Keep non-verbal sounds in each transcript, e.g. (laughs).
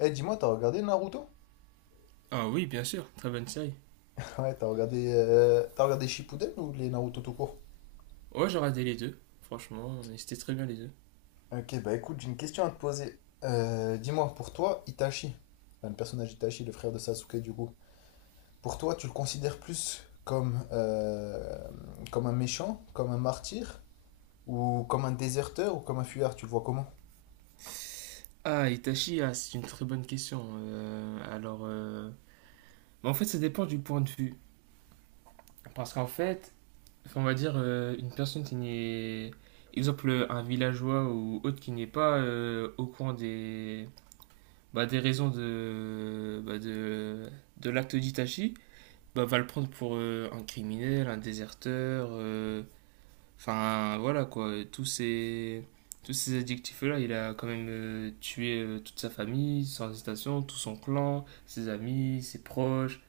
Eh, dis-moi, t'as regardé Naruto? Ah oui, bien sûr, très bonne série. (laughs) Ouais, t'as regardé Shippuden ou les Naruto tout court? Ouais, j'ai regardé les deux, franchement, et c'était très bien les deux. Ok, bah écoute, j'ai une question à te poser. Dis-moi, pour toi, Itachi, enfin, le personnage Itachi, le frère de Sasuke du coup, pour toi, tu le considères plus comme, comme un méchant, comme un martyr, ou comme un déserteur, ou comme un fuyard? Tu le vois comment? Ah, Itachi, ah, c'est une très bonne question. En fait, ça dépend du point de vue. Parce qu'en fait, on va dire une personne qui n'est, exemple, un villageois ou autre qui n'est pas au courant des raisons de l'acte d'Itachi, bah, va le prendre pour un criminel, un déserteur, Enfin, voilà quoi, tous ces adjectifs-là. Il a quand même tué toute sa famille, sans hésitation, tout son clan, ses amis, ses proches,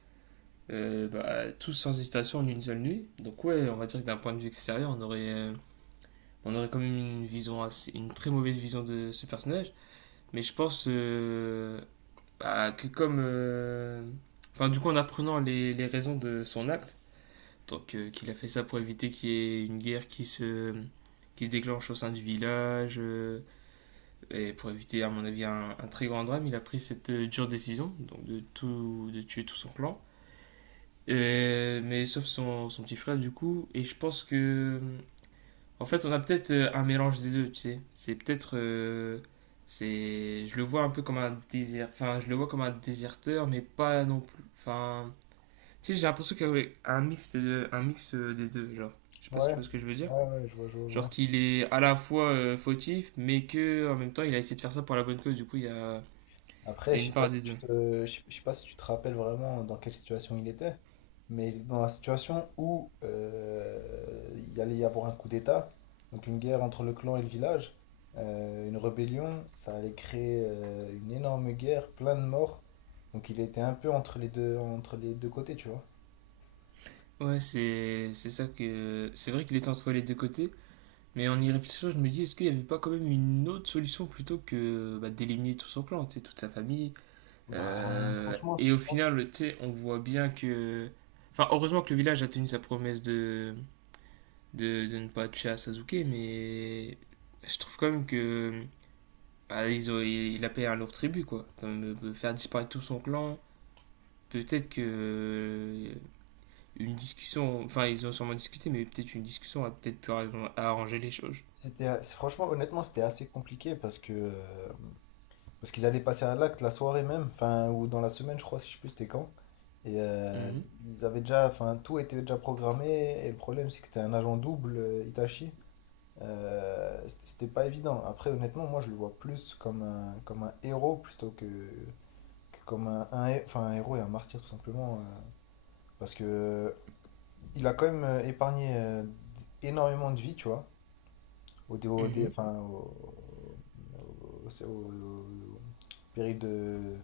bah, tous sans hésitation en une seule nuit. Donc, ouais, on va dire que d'un point de vue extérieur, on aurait quand même une très mauvaise vision de ce personnage. Mais je pense bah, que comme. Enfin, du coup, en apprenant les raisons de son acte, donc, qu'il a fait ça pour éviter qu'il y ait une guerre qui se déclenche au sein du village, et pour éviter, à mon avis, un très grand drame. Il a pris cette dure décision donc de tuer tout son clan. Mais sauf son petit frère, du coup. Et je pense que. En fait, on a peut-être un mélange des deux, tu sais. C'est peut-être. C'est je le vois un peu comme un désert enfin je le vois comme un déserteur, mais pas non plus. Enfin, tu sais, j'ai l'impression qu'il y a un mix, un mix des deux, genre. Je sais pas si tu Ouais, vois ce que je veux dire. ouais, ouais, je vois, je vois, je Genre vois. qu'il est à la fois fautif, mais que en même temps, il a essayé de faire ça pour la bonne cause. Du coup, Après, il y a une part des deux. Je sais pas si tu te rappelles vraiment dans quelle situation il était, mais il était dans la situation où il allait y avoir un coup d'État, donc une guerre entre le clan et le village, une rébellion, ça allait créer une énorme guerre, plein de morts, donc il était un peu entre les deux côtés, tu vois. Ouais, c'est ça que... C'est vrai qu'il est entre les deux côtés, mais en y réfléchissant, je me dis, est-ce qu'il n'y avait pas quand même une autre solution plutôt que bah, d'éliminer tout son clan, tu sais, toute sa famille. Bah, franchement, Et je au pense que final, tu sais, on voit bien que... Enfin, heureusement que le village a tenu sa promesse de ne pas toucher à Sasuke, mais je trouve quand même que bah, il a payé un lourd tribut, quoi. Comme, faire disparaître tout son clan, peut-être que une discussion, enfin ils ont sûrement discuté, mais peut-être une discussion a peut-être pu arranger les choses. c'était, franchement, honnêtement, c'était assez compliqué parce que parce qu'ils allaient passer à l'acte la soirée même, enfin, ou dans la semaine, je crois, si je sais plus, c'était quand. Et Mhm, ils avaient déjà, enfin, tout était déjà programmé. Et le problème, c'est que c'était un agent double, Itachi. C'était pas évident. Après, honnêtement, moi, je le vois plus comme comme un héros plutôt que comme enfin, un héros et un martyr, tout simplement. Parce que il a quand même épargné énormément de vies, tu vois mhm, enfin, au- au- au- péril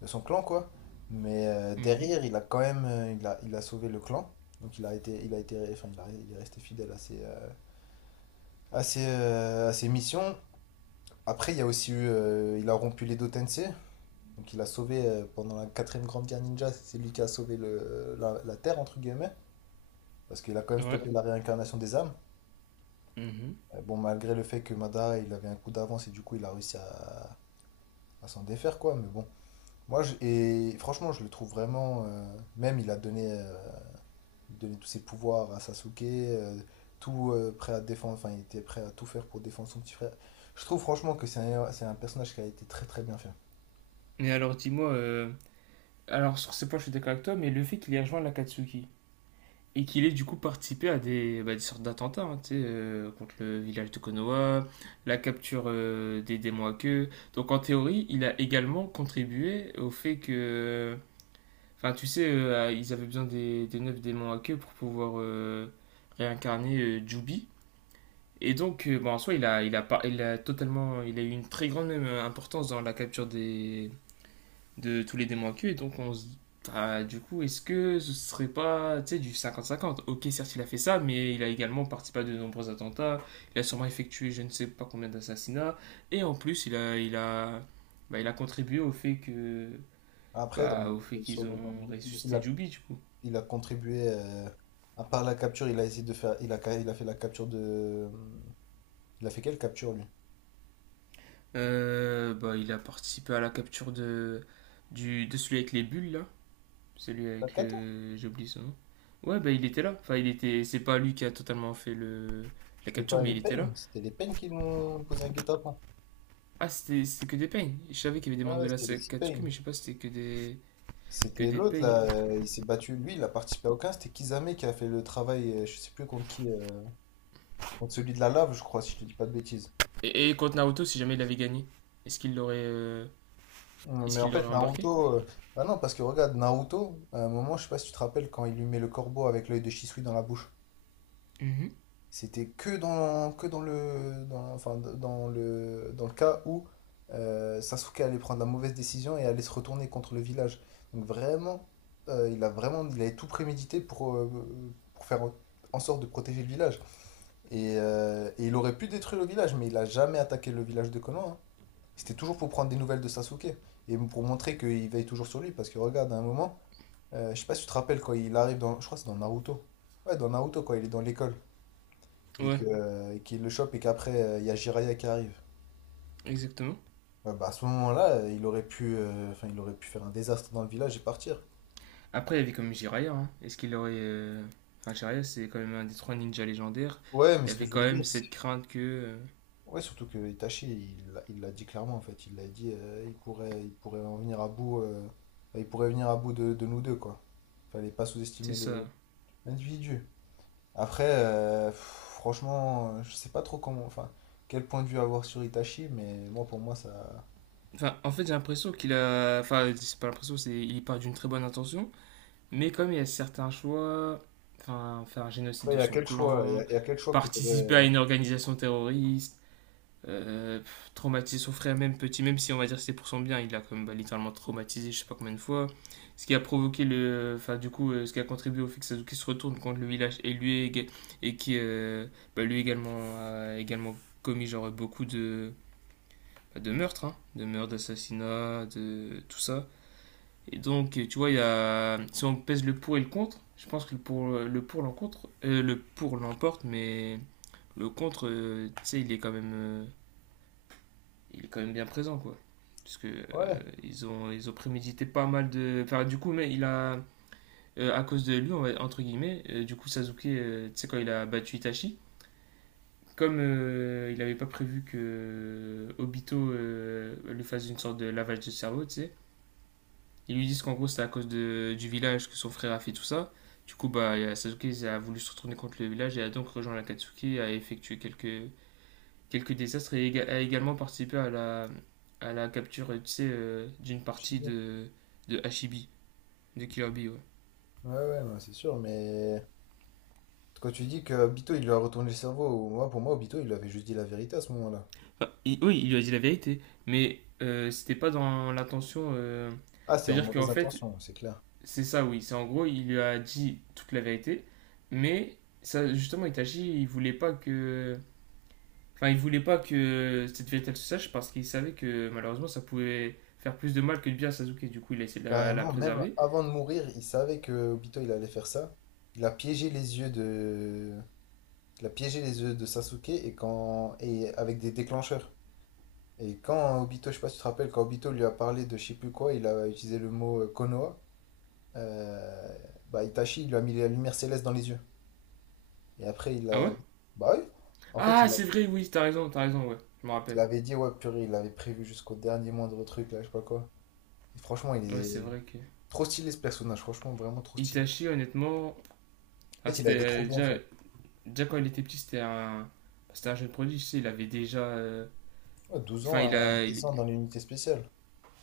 de son clan, quoi. Mais mhm. derrière, il a quand même il a sauvé le clan. Donc il a été, enfin, il est resté fidèle à ses, à ses, à ses missions. Après, il y a aussi eu, il a rompu les deux Tensei. Donc il a sauvé, pendant la quatrième grande guerre ninja, c'est lui qui a sauvé la Terre, entre guillemets. Parce qu'il a quand même Ouais. stoppé la réincarnation des âmes. Mhm. Bon, malgré le fait que Madara, il avait un coup d'avance et du coup, il a réussi à s'en défaire, quoi. Mais bon, et franchement, je le trouve vraiment. Même, il a donné, donné tous ses pouvoirs à Sasuke, tout prêt à défendre. Enfin, il était prêt à tout faire pour défendre son petit frère. Je trouve franchement que c'est c'est un personnage qui a été très très bien fait. Mais alors dis-moi, alors sur ce point je suis d'accord avec toi, mais le fait qu'il ait rejoint l'Akatsuki, et qu'il ait du coup participé à des, bah, des sortes d'attentats, hein, tu sais, contre le village de Konoha, la capture des démons à queue. Donc en théorie, il a également contribué au fait que. Enfin, tu sais, ils avaient besoin des neuf démons à queue pour pouvoir réincarner Jubi. Et donc, bon, en soi, il a, par- il a totalement. Il a eu une très grande importance dans la capture des, de tous les démons à queue. Et donc on se. Bah, du coup, est-ce que ce serait pas, tu sais, du 50-50. Ok, certes, il a fait ça, mais il a également participé à de nombreux attentats. Il a sûrement effectué je ne sais pas combien d'assassinats. Et en plus, il a contribué au fait que, Après, bah, au fait le- sur qu'ils le, dans le- ont il, il ressuscité a, Jubi, du coup. il a contribué. À part la capture, il a essayé de faire. Il a fait la capture de. Il a fait quelle capture lui? Bah, il a participé à la capture de celui avec les bulles, là. Celui Pas avec de le. J'oublie son nom. Ouais, bah, il était là. Enfin, il était. C'est pas lui qui a totalement fait le, la c'était capture, pas mais les il était là. Pain, c'était les Pain qui nous posaient un guet-apens. Ah, c'était que des pains. Je savais qu'il y avait des Ah mandats ouais, c'était les à Six Katsuki, Pain. mais je sais pas si c'était que des, que C'était des l'autre pains. là, il s'est battu, lui, il a participé à aucun, c'était Kizame qui a fait le travail, je sais plus contre qui, contre celui de la lave, je crois, si je te dis pas de bêtises. Et contre Naruto, si jamais il avait gagné, est-ce qu'il l'aurait euh, Mm, est-ce mais en qu'il fait, l'aurait embarqué. Naruto, bah non, parce que regarde, Naruto, à un moment, je sais pas si tu te rappelles, quand il lui met le corbeau avec l'œil de Shisui dans la bouche, Mhm. c'était que dans enfin, dans le cas où Sasuke allait prendre la mauvaise décision et allait se retourner contre le village. Donc vraiment, il a vraiment, il avait tout prémédité pour faire en sorte de protéger le village. Et il aurait pu détruire le village, mais il a jamais attaqué le village de Konoha, hein. C'était toujours pour prendre des nouvelles de Sasuke et pour montrer qu'il veille toujours sur lui. Parce que regarde, à un moment, je sais pas si tu te rappelles quand il arrive dans. Je crois que c'est dans Naruto. Ouais, dans Naruto, quand il est dans l'école et Ouais, que, et qu'il le chope et qu'après, il y a Jiraiya qui arrive. exactement. Ouais, bah à ce moment-là, il aurait pu, enfin, il aurait pu faire un désastre dans le village et partir. Après, il y avait comme Jiraiya, hein. Est-ce qu'il aurait. Enfin, Jiraiya, c'est quand même un des trois ninjas légendaires. Ouais, mais Il y ce que avait je quand veux dire, même c'est cette crainte que. Ouais, surtout que Itachi, il l'a dit clairement en fait. Il l'a dit, il pourrait en venir à bout. Enfin, il pourrait venir à bout de nous deux, quoi. Fallait pas C'est sous-estimer ça. le l'individu. Après, pff, franchement, je sais pas trop comment, enfin, quel point de vue avoir sur Itachi, mais moi, pour moi, ça. Enfin, en fait, j'ai l'impression qu'il a. Enfin, c'est pas l'impression, c'est il part d'une très bonne intention. Mais comme il y a certains choix, enfin, faire un génocide Ouais, il de y a son quel choix, clan, il y a quel choix que t'aurais. participer à une organisation terroriste, pff, traumatiser son frère même petit, même si on va dire que c'est pour son bien, il l'a quand même bah, littéralement traumatisé je sais pas combien de fois. Ce qui a provoqué le... Enfin du coup, ce qui a contribué au fait que Sasuke se retourne contre le village et lui, et qui lui également a également commis genre beaucoup de meurtres, hein, de meurtres, d'assassinats, de tout ça. Et donc, tu vois, il y a... si on pèse le pour et le contre, je pense que le pour l'emporte, mais le contre, tu sais, il est quand même bien présent, quoi. Parce que Ouais, ils ont prémédité pas mal de. Enfin, du coup, à cause de lui, on va- entre guillemets, du coup, Sasuke, tu sais, quand il a battu Itachi, comme il n'avait pas prévu que Obito lui fasse une sorte de lavage de cerveau, tu sais, ils lui disent qu'en gros, c'est à cause du village que son frère a fait tout ça. Du coup, bah, Sasuke a voulu se retourner contre le village et a donc rejoint l'Akatsuki, a effectué quelques désastres et a également participé à la capture, tu sais, d'une je sais partie bien. De Hashibi, de Killer Bee, ouais. Ouais, ouais, non, c'est sûr, mais quand tu dis que Obito, il lui a retourné le cerveau, moi, pour moi, Obito, il lui avait juste dit la vérité à ce moment-là. Enfin, oui, il lui a dit la vérité, mais c'était pas dans l'intention. Ah, c'était en C'est-à-dire qu'en mauvaise fait, intention, c'est clair. c'est ça, oui. C'est en gros, il lui a dit toute la vérité, mais ça, justement, Itachi, il voulait pas que. Enfin, il voulait pas que cette vérité elle se sache parce qu'il savait que malheureusement ça pouvait faire plus de mal que de bien à Sasuke. Du coup, il a essayé de la Carrément, même préserver. avant de mourir, il savait que Obito il allait faire ça. Il a piégé les yeux de, il a piégé les yeux de Sasuke et avec des déclencheurs. Et quand Obito, je sais pas si tu te rappelles, quand Obito lui a parlé de je sais plus quoi, il a utilisé le mot Konoha. euh, Bah Itachi, il lui a mis la lumière céleste dans les yeux. Et après, Ah ouais. Bah oui. En fait, Ah, c'est vrai, oui, ouais. Je me il rappelle. avait dit ouais purée, il avait prévu jusqu'au dernier moindre truc là, je sais pas quoi. Et franchement, il Ouais, c'est est vrai que. trop stylé ce personnage. Franchement, vraiment trop stylé. Itachi, honnêtement. En Ah, fait, il a c'était été trop bien fait. déjà quand il était petit, c'était un. C'était un jeune prodige, tu sais, il avait déjà. Ouais, 12 Enfin, ans il à a. il- 10 ans dans l'unité spéciale.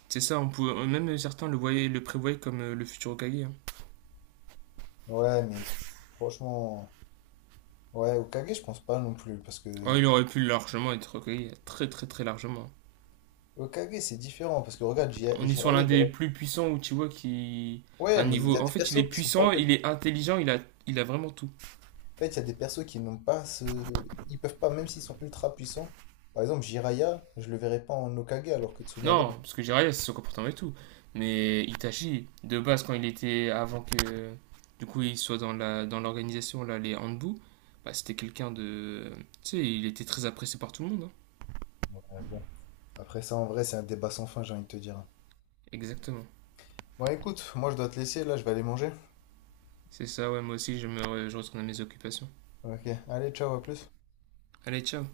C'est ça, on pouvait... même certains voyaient, le prévoyaient comme le futur Hokage, hein. Ouais, mais franchement, ouais, Okage, je pense pas non plus, parce Oh, que il aurait pu largement être Hokage, très très très largement. Okage, c'est différent, parce que regarde, On est sur Jiraiya, l'un il des aurait- plus puissants Uchiwa qui. Ouais, Enfin, mais il y niveau. a En des fait, il est persos qui sont pas puissant, faits. il est intelligent, il a vraiment tout. En fait, il y a des persos qui n'ont pas ce... Ils peuvent pas, même s'ils sont ultra puissants. Par exemple, Jiraiya, je le verrais pas en Okage, alors que Tsunade... Non, parce que Jiraiya, c'est son comportement et tout. Mais Itachi, de base, quand il était. Avant que. Du coup, il soit dans la dans l'organisation, là, les Hanbu, bah, c'était quelqu'un de. Tu sais, il était très apprécié par tout le monde, hein. Ouais, bon. Après ça, en vrai, c'est un débat sans fin, j'ai envie de te dire. Exactement. Bon, écoute, moi, je dois te laisser, là, je vais aller manger. C'est ça, ouais, moi aussi, je retourne à mes occupations. Ok, allez, ciao, à plus. Allez, ciao.